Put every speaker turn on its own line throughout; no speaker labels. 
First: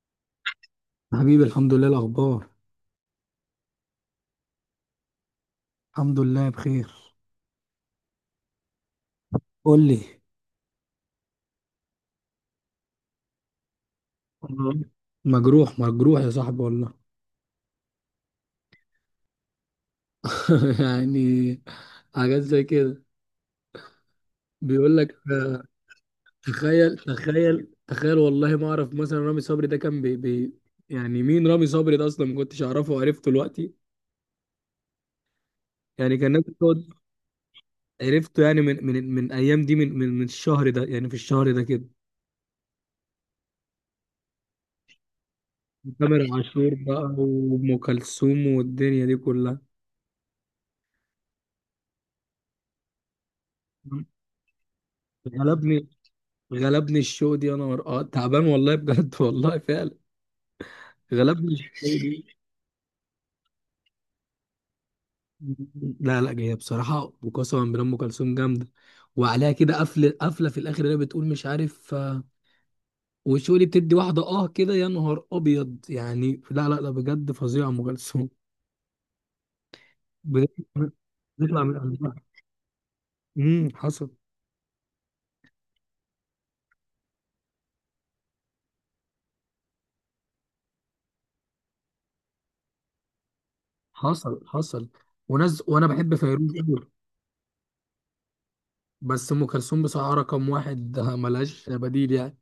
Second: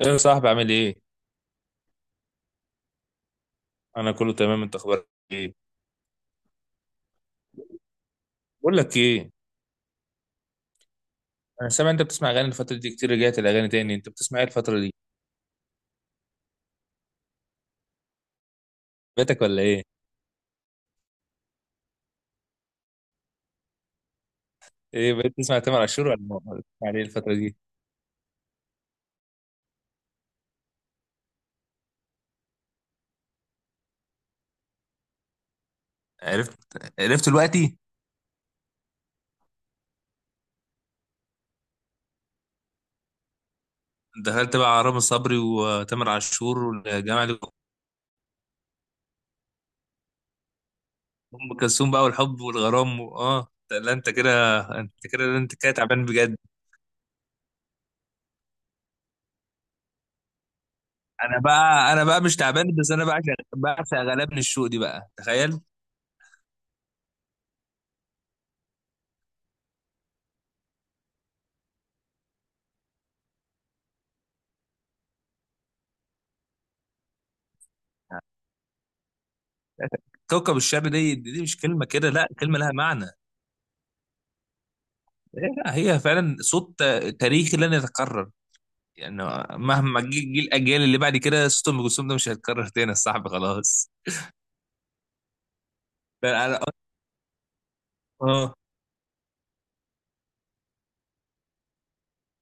ايه يا صاحبي عامل ايه؟
حبيبي، الحمد لله الأخبار.
انا كله تمام، انت اخبارك ايه؟
الحمد لله بخير.
بقول لك ايه؟
قول لي.
انا سامع انت بتسمع اغاني الفترة دي كتير، رجعت الاغاني تاني، انت بتسمع ايه الفترة
تمام.
دي؟
مجروح مجروح يا صاحبي والله.
بيتك ولا ايه؟
يعني حاجات زي كده. بيقول
ايه،
لك
بقيت تسمع
آه،
تامر عاشور ولا ولا بتسمع
تخيل
ايه الفترة دي؟
تخيل تخيل والله ما أعرف. مثلا رامي صبري ده كان بي بي يعني مين رامي صبري ده أصلا؟ ما كنتش أعرفه وعرفته دلوقتي. يعني كان الناس
عرفت،
بتقعد.
عرفت دلوقتي.
عرفته يعني من أيام دي، من الشهر ده، يعني في الشهر ده كده.
دخلت بقى على رامي صبري وتامر
تامر
عاشور
عاشور بقى
والجماعة دي.
وأم كلثوم والدنيا دي كلها.
ام كلثوم بقى والحب والغرام اه لا، انت كده، انت كده
غلبني،
تعبان بجد.
غلبني الشو دي، يا نهار اه. تعبان والله بجد. والله فعلا غلبني الشو
انا بقى
دي.
مش تعبان، بس انا بعشق، بعشق غلابن الشوق دي بقى، تخيل.
لا لا، جايه بصراحه، وقسما بالله ام كلثوم جامده. وعليها كده قفله قفله في الاخر، اللي هي بتقول مش عارف آه، والشو دي بتدي واحده اه كده، يا نهار ابيض. يعني لا لا لا بجد فظيعه ام كلثوم، بجد.
كوكب الشر دي، مش
بتطلع من
كلمة كده،
قلبها.
لا كلمة لها معنى.
حصل
لا، هي فعلا صوت تاريخي لن يتكرر، يعني مهما جه، الاجيال اللي بعد كده صوت ام كلثوم ده مش هيتكرر تاني يا صاحبي، خلاص.
حصل حصل. وناس، وانا بحب
ده
فيروز
انا
قوي،
اه
بس ام كلثوم بصراحه رقم واحد آه، ملهاش بديل يعني.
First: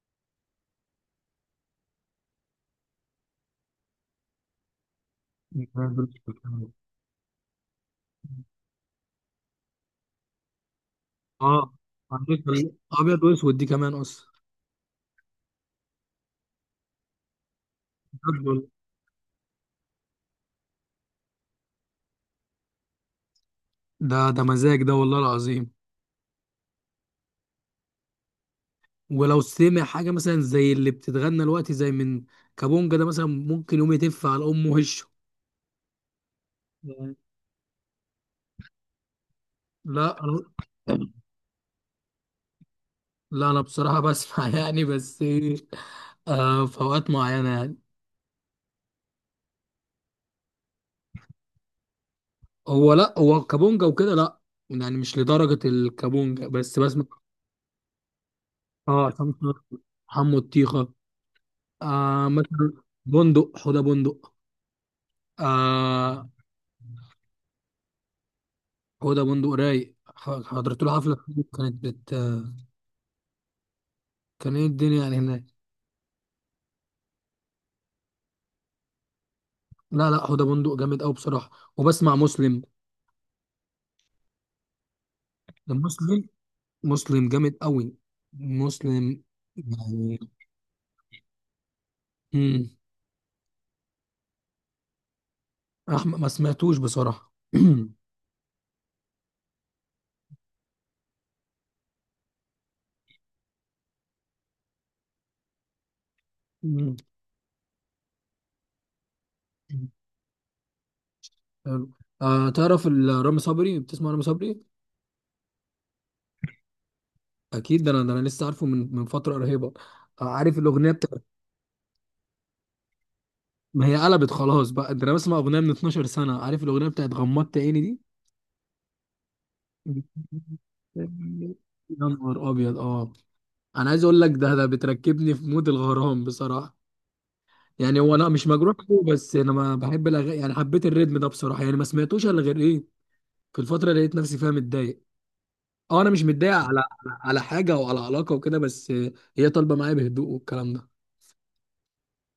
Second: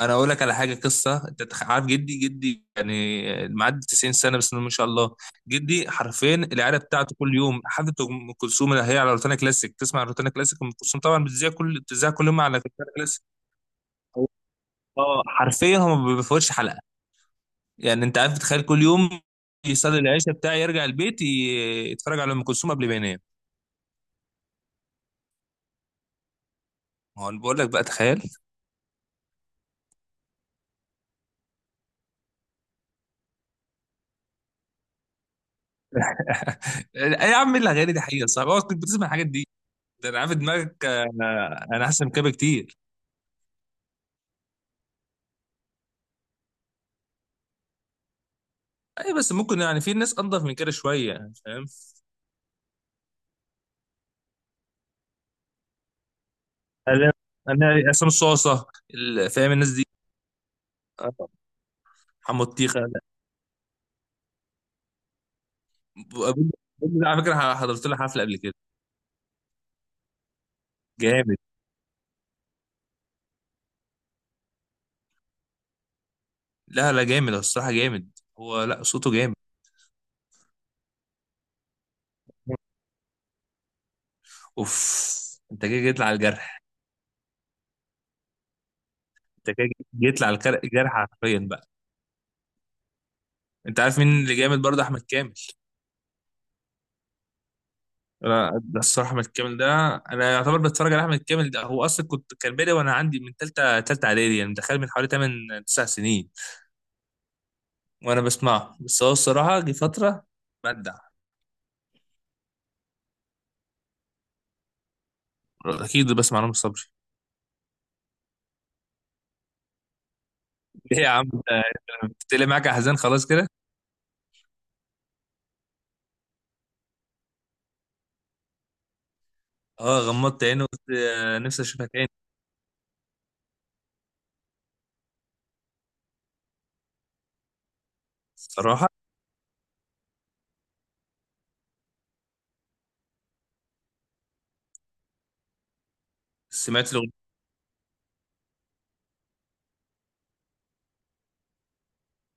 انا اقول لك على حاجه، قصه انت عارف جدي، يعني معدي 90 سنه بس ما شاء الله. جدي حرفيا العيله بتاعته كل يوم حفله ام كلثوم، اللي هي على روتانا كلاسيك، تسمع روتانا كلاسيك. ام كلثوم طبعا
اه،
بتذيع كل يوم
عندك
على روتانا
ابيض
كلاسيك.
واسود دي كمان اصلا.
اه، حرفيا هم ما بيفوتش حلقه. يعني انت عارف،
بجد
تخيل،
والله.
كل يوم يصلي العشاء بتاعي يرجع البيت يتفرج على ام كلثوم قبل ما ينام.
ده ده مزاج ده والله العظيم.
ما هو انا بقول لك بقى، تخيل.
ولو سمع حاجه مثلا زي اللي بتتغنى دلوقتي زي من كابونجا ده مثلا، ممكن يقوم يتف على امه وشه
ايه
يعني.
يا عم الاغاني دي حقيقه صعبه. اه، كنت بتسمع الحاجات دي؟ ده
لا
انا عارف
أنا-
دماغك. انا احسن من كده بكتير.
لا انا بصراحه بسمع، يعني بس آه في اوقات معينه يعني.
اي بس ممكن يعني في ناس انضف من كده شويه، يعني فاهم.
هو لا، هو كابونجا وكده لا، يعني مش لدرجه الكابونجا، بس بسمع.
انا انا عصام صاصه
اه، شمس،
فاهم الناس دي.
حمو الطيخه
اه،
آه
حمو
مثلا،
تيخه لا.
بندق، حوده بندق
ابو-
آه.
ابو ده على فكره حضرت له حفله قبل كده،
حوده بندق رايق، حضرت له حفله،
جامد.
كانت بت... كان ايه الدنيا يعني هناك.
لا لا، جامد، هو الصراحه جامد. هو لا، صوته جامد.
لا لا، حوده بندق جامد قوي بصراحه. وبسمع مسلم،
اوف، انت جاي، جيت لي على
مسلم،
الجرح.
مسلم جامد قوي، مسلم
انت كده
يعني.
جيت لي على الجرح حرفيا بقى.
امم
انت عارف مين اللي جامد برضه؟ احمد كامل.
احمد ما سمعتوش بصراحه.
انا ده الصراحه احمد كامل ده انا يعتبر بتفرج على احمد كامل ده، هو اصلا كان بادئ وانا عندي من ثالثه اعدادي، يعني دخل من حوالي 8 9 سنين
مم.
وانا بسمعه، بس هو الصراحه جه فتره بدع.
حلو. آه، تعرف رامي صبري، بتسمع رامي صبري؟
اكيد بسمع نور صبري.
اكيد، ده انا، ده انا لسه عارفه من فتره قريبه. آه عارف الاغنيه
ليه يا
بتاعت؟
عم انت، انت طلع معاك احزان خلاص كده.
ما هي قلبت خلاص بقى. ده انا بسمع اغنيه من 12 سنه. عارف الاغنيه بتاعت غمضت عيني دي؟
اه، غمضت عيني وقلت نفسي اشوفها
يا
تاني.
نهار ابيض اه. انا عايز اقول لك، ده ده بتركبني في مود الغرام بصراحه. يعني هو انا مش مجروح
الصراحه
قوي، بس انا ما بحب يعني حبيت الريتم ده بصراحه. يعني ما سمعتوش الا غير ايه في الفتره اللي لقيت نفسي فيها متضايق. اه انا مش متضايق على
سمعت الاغنيه.
حاجه او على علاقه وكده، بس هي طالبه معايا بهدوء والكلام ده.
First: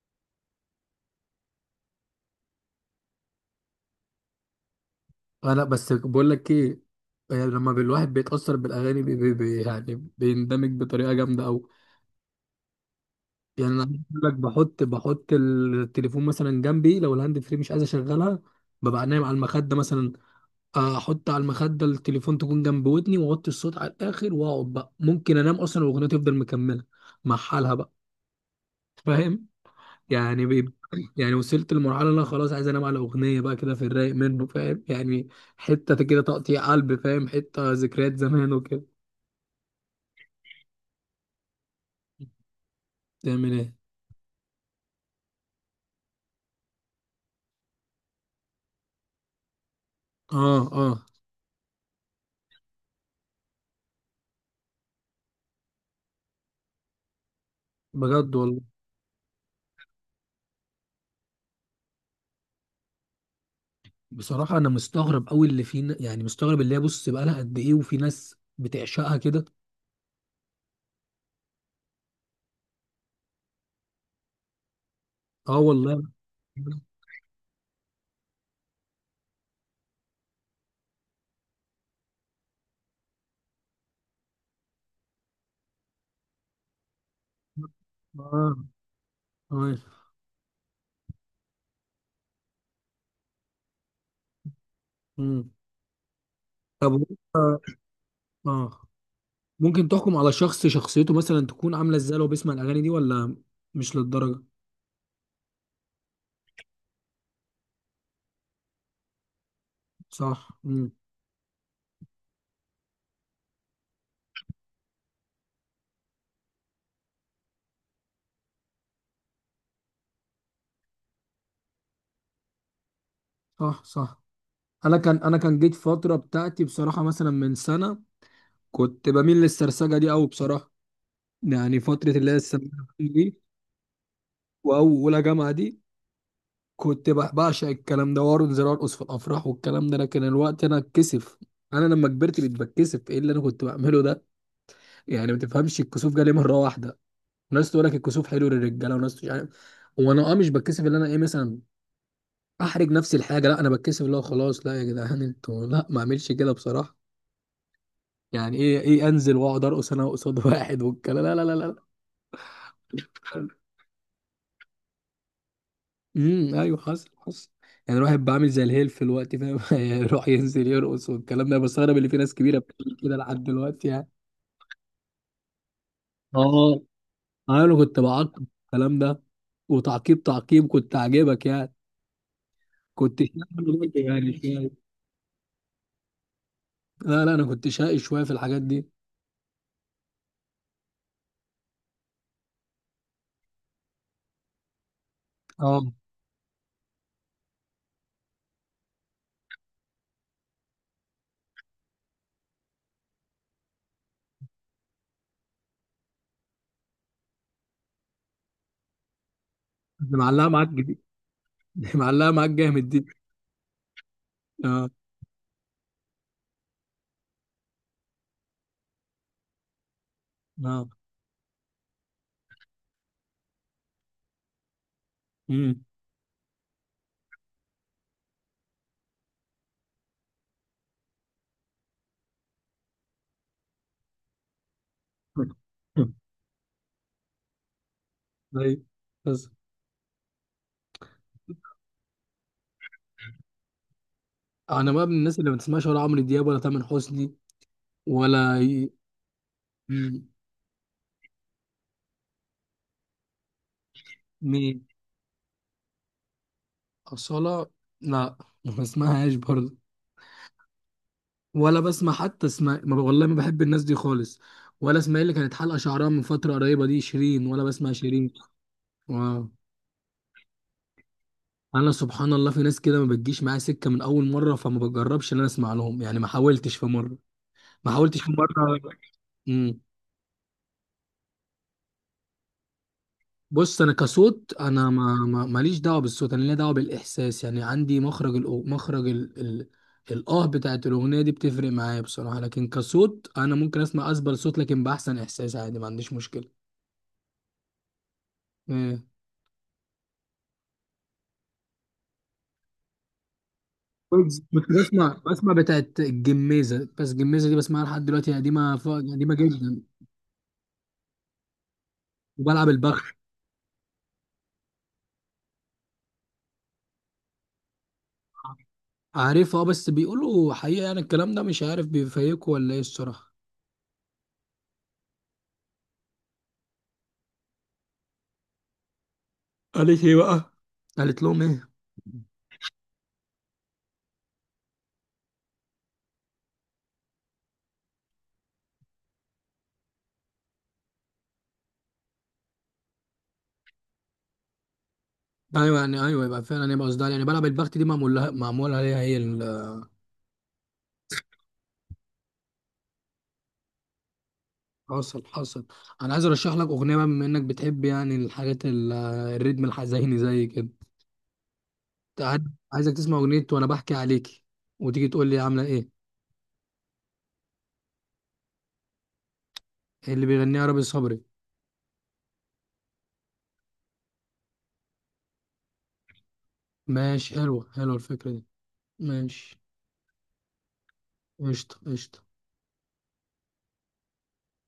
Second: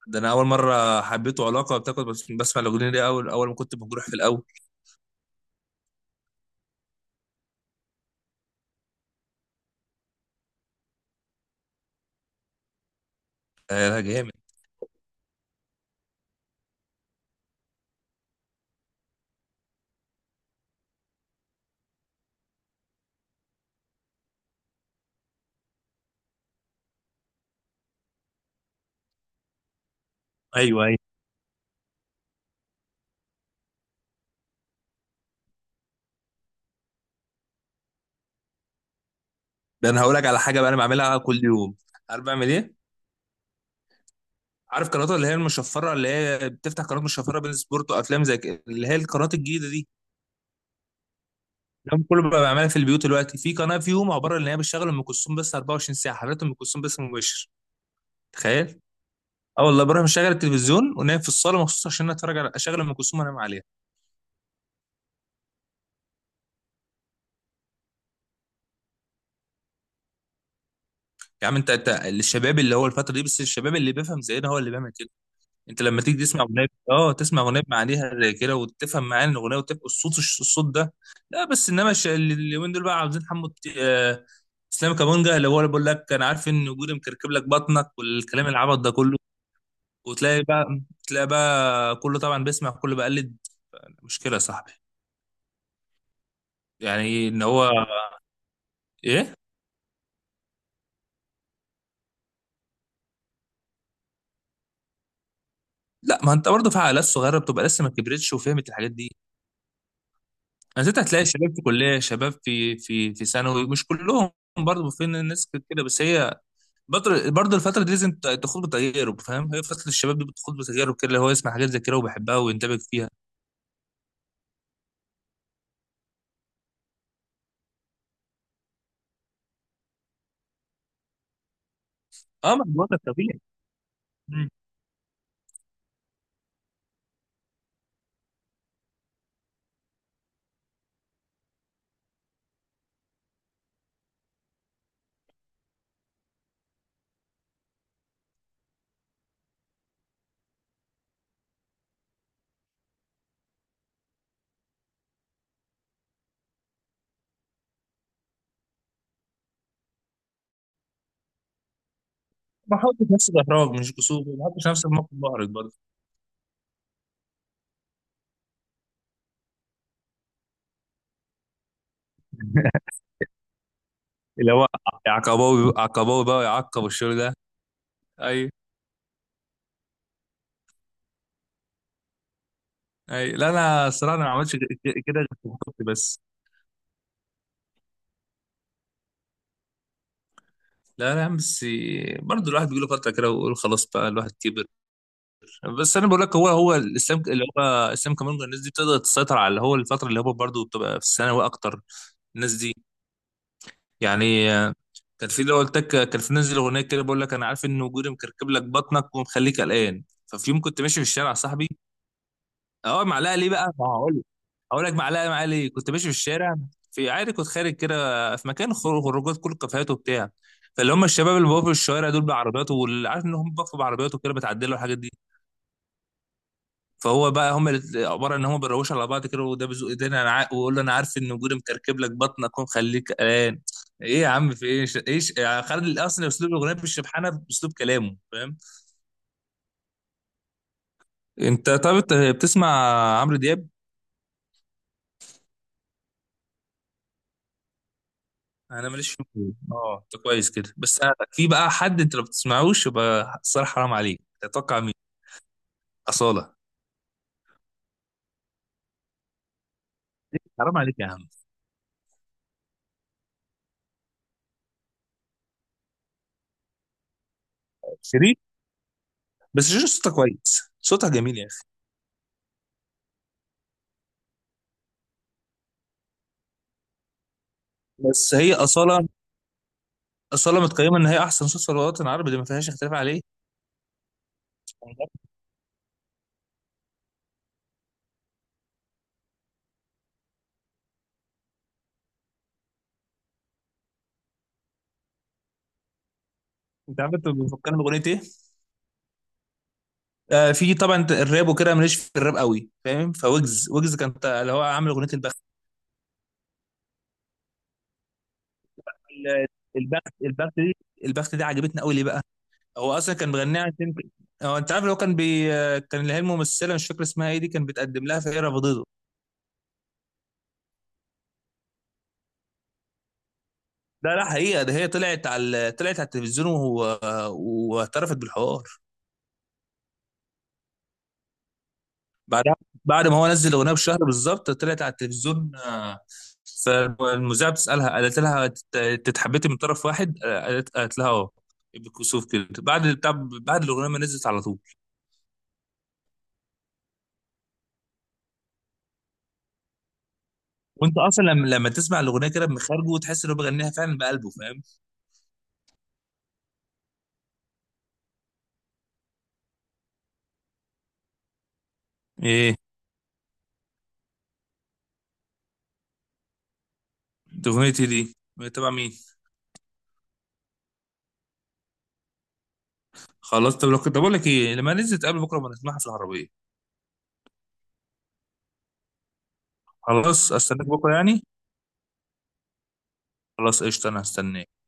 ده انا اول مره حبيته علاقه بتاخد بس بسمع الاغنيه دي اول، ما كنت مجروح في الاول.
انا بس بقول لك ايه. يعني لما الواحد بيتاثر بالاغاني بي بي بي يعني بيندمج بطريقه جامده قوي. يعني انا
آه
عايز
لا،
اقول
جامد.
لك، بحط التليفون مثلا جنبي، لو الهاند فري مش عايز اشغلها، ببقى نايم على المخده مثلا، احط على المخده التليفون تكون جنب ودني، واوطي الصوت على الاخر، واقعد بقى، ممكن انام اصلا والاغنيه تفضل مكمله مع حالها بقى. فاهم يعني؟
ايوه ايوه.
يعني وصلت لمرحله ان انا خلاص عايز انام على اغنيه بقى كده، في الرايق منه، فاهم يعني؟ حته كده تقطيع قلب، فاهم، حته ذكريات زمان وكده.
ده انا هقول لك على حاجه بقى انا بعملها كل يوم. عارف بعمل ايه؟
تعمل ايه؟
عارف قنوات اللي هي المشفره، اللي هي بتفتح قناه مشفره بين سبورت وافلام زي كده، اللي هي القنوات الجديده دي؟
اه، اه،
ده كله بقى بعملها في البيوت دلوقتي. في قناه فيهم عباره ان هي بتشغل ام كلثوم بس 24 ساعه، حضرتك، ام كلثوم بس مباشر.
بجد والله.
تخيل. اه والله، بروح مشغل التلفزيون ونايم في الصاله مخصوص عشان اتفرج على، اشغل ام كلثوم وانام عليها.
بصراحة أنا مستغرب أوي اللي فينا، يعني مستغرب اللي هي بص بقى لها قد إيه، وفي ناس بتعشقها كده.
يا عم انت، انت الشباب اللي هو الفتره دي بس الشباب اللي بيفهم زينا هو اللي بيعمل كده.
أه
انت لما
والله.
تيجي تسمع اغنيه، اه، تسمع اغنيه معانيها زي كده وتفهم معاني الاغنيه وتبقى الصوت، الصوت ده. لا بس انما اليومين دول بقى عاوزين حمو اسلام كابونجا اللي هو اللي بيقول لك انا عارف ان وجودي مكركب لك بطنك، والكلام
آه.
العبط ده كله.
آه.
وتلاقي بقى، تلاقي بقى كله طبعا بيسمع، كله بقلد. مشكله يا صاحبي،
مم. طب.
يعني ان
آه.
هو،
آه.
ايه.
ممكن تحكم على شخص شخصيته مثلا تكون عاملة إزاي لو بيسمع الأغاني دي ولا مش للدرجة؟
لا، ما انت برضه في عائلات صغيره بتبقى لسه ما كبرتش وفهمت الحاجات دي.
صح.
انا
مم.
ست، هتلاقي شباب في كليه، شباب في ثانوي، مش كلهم برضه، في ناس كده، بس هي برضه الفتره دي لازم تخوض بتجارب، فاهم، هي فتره الشباب دي بتخوض بتجارب كده، اللي هو يسمع حاجات زي كده وبيحبها ويندمج فيها.
صح صح. أنا كان جيت فترة بتاعتي بصراحة مثلا من سنة، كنت بميل للسرسجة دي أوي بصراحة. يعني فترة اللي هي
اه، ما أنا
الثانوية
بقول لك
دي
طبيعي. مم.
وأولى جامعة دي، كنت بعشق الكلام ده، وارون زي ارقص في الافراح والكلام ده. لكن الوقت انا اتكسف. انا لما كبرت بقيت بتكسف ايه اللي انا كنت بعمله ده. يعني ما تفهمش، الكسوف جالي مره واحده. ناس تقول لك الكسوف حلو للرجاله، وناس مش عارف. وانا اه مش بتكسف اللي انا ايه مثلا احرج نفسي الحاجه، لا. انا بتكسف اللي هو خلاص، لا يا جدعان، انتوا لا، ما اعملش كده بصراحه. يعني ايه ايه انزل واقعد ارقص انا قصاد واحد والكلام؟ لا لا لا،
ما حطش نفس
لا.
الاحراج، مش قصور، ما حطش نفس الموقف محرج برضه.
ايوه، حصل حصل. يعني الواحد بعمل زي الهيل في الوقت، فاهم؟ يروح ينزل يرقص والكلام ده. بستغرب اللي في ناس كبيره بتعمل كده لحد دلوقتي يعني.
اللي هو عقباوي، بقى
اه
يعقب والشغل ده.
انا كنت بعقب
اي،
الكلام ده، وتعقيب تعقيب كنت عاجبك يعني. كنت
اي،
شقي
لا انا
برضه
الصراحه، أنا ما
يعني
عملتش
شوية.
كده غير في الخط بس.
لا لا، انا كنت شقي شويه في الحاجات دي.
لا لا يا عم، بس برضه الواحد بيجي له فتره كده ويقول خلاص بقى، الواحد كبر.
اه،
بس انا بقول لك، هو الاسلام اللي هو، اسلام كامونجا، الناس دي بتقدر تسيطر على اللي هو الفتره اللي هو برضه بتبقى في الثانوي اكتر الناس دي. يعني كان في اللي هو قلت لك، كان في نازل اغنيه كده بقول لك انا عارف ان وجودي مكركب لك بطنك ومخليك قلقان،
معلقه
ففي يوم
معاك
كنت ماشي
جديد.
في الشارع يا صاحبي.
معلقه معاك جامد
اه،
دي.
معلقه ليه بقى، ما هقول لك. هقول
اه،
لك معلقه معايا ليه. كنت ماشي في الشارع في، عادي، كنت خارج كده في مكان خروجات، كل الكافيهات وبتاع.
اه،
فاللي هم الشباب اللي بقوا في الشوارع دول بعربيات، واللي عارف ان هم بقوا بعربيات وكده بتعدلوا الحاجات دي.
امم
فهو بقى هم عباره ان هم بيروشوا على بعض كده، وده بيزق ايدينا انا ويقول له انا عارف ان وجودي مكركب لك بطنك ومخليك قلقان. ايه يا عم، في ايه، ايش يعني، خالد اصلا اسلوب الاغنيه بالشبحانه باسلوب كلامه، فاهم.
طيب، بس
انت طب انت بتسمع عمرو دياب؟
انا بقى من الناس اللي ما بتسمعش ولا عمرو دياب ولا تامر حسني، ولا
انا ماليش فيه. اه، انت كويس كده. بس في بقى حد انت لو بتسمعوش يبقى الصراحه حرام عليك، تتوقع
مين؟
مين؟ اصاله.
أصالة؟ لا، ما بسمعهاش برضه.
حرام عليك يا عم.
ولا بسمع حتى اسماء والله ما بحب الناس دي خالص. ولا اسماء اللي كانت حلقة شعرها من فترة قريبة دي. شيرين؟ ولا بسمع شيرين.
شيرين،
واو.
بس شيرين صوتها كويس، صوتها جميل يا اخي.
أنا سبحان الله، في ناس كده ما بتجيش معايا سكة من أول مرة، فما بجربش إن أنا أسمع لهم يعني. ما حاولتش في مرة، ما حاولتش في
بس هي
مرة.
اصاله،
مم.
اصاله متقيمه ان هي احسن صوت في الوطن العربي دي، ما فيهاش اختلاف عليه.
بص، انا كصوت انا ماليش دعوه بالصوت، انا ليا دعوه بالاحساس. يعني عندي مخرج مخرج الاه بتاعت الاغنيه دي بتفرق معايا بصراحه. لكن كصوت انا ممكن اسمع اسبل صوت لكن باحسن احساس، عادي، ما عنديش مشكله.
انت عارف انت بتفكرني باغنيه ايه؟
إيه.
آه، في طبعا، انت الراب وكده ماليش في الراب قوي، فاهم، فويجز، ويجز كان
كنت
اللي هو
كنت
عامل اغنيه
بسمع
البخت.
بسمع بتاعت الجميزه. بس الجميزه دي بسمعها لحد دلوقتي، قديمه قديمه
ال-
جدا.
البخت دي، البخت دي عجبتني قوي ليه بقى؟
وبلعب
هو
البخ.
اصلا كان مغنيها عشان، هو انت عارف اللي هو كان بي آه، كان اللي هي الممثله، مش فاكر اسمها ايه دي، كان بيتقدم لها فهي رفضته.
عارفها آه، بس بيقولوا حقيقه يعني الكلام ده، مش عارف بيفيقوا ولا ايه الصراحه.
لا لا، حقيقه، ده هي طلعت على طلعت على التلفزيون واعترفت بالحوار
قالت ايه بقى؟ قالت لهم ايه؟
بعدها. بعد ما هو نزل الاغنيه بشهر بالظبط طلعت على التلفزيون. فالمذيعه بتسالها قالت لها: تتحبتي من طرف واحد؟" قالت، لها اه، بالكسوف كده، بعد بتاع، بعد الاغنيه ما نزلت على طول.
ايوه، يعني ايوه، يبقى فعلا، يبقى قصدها يعني بلعب البخت دي معمول لها، معمول عليها هي
وانت اصلا لما، لما تسمع الاغنيه كده بمخارجه وتحس ان هو بيغنيها فعلا بقلبه، فاهم.
حصل حصل. انا عايز ارشح لك اغنيه بقى، بما انك بتحب يعني الحاجات الريتم الحزيني زي كده. أنت عايز-
ايه
عايزك تسمع اغنيه وانا بحكي عليكي، وتيجي تقول لي عامله ايه.
دي اغنيتي، دي تبع مين؟
إيه؟ اللي بيغنيها رامي صبري.
خلاص طب، لو كنت بقول لك ايه، لما نزلت قبل بكره، ما نسمعها في العربيه.
ماشي، حلوه حلوه الفكره دي، ماشي.
خلاص، استناك بكره يعني.
قشطه قشطه.
خلاص قشطه، انا هستناك.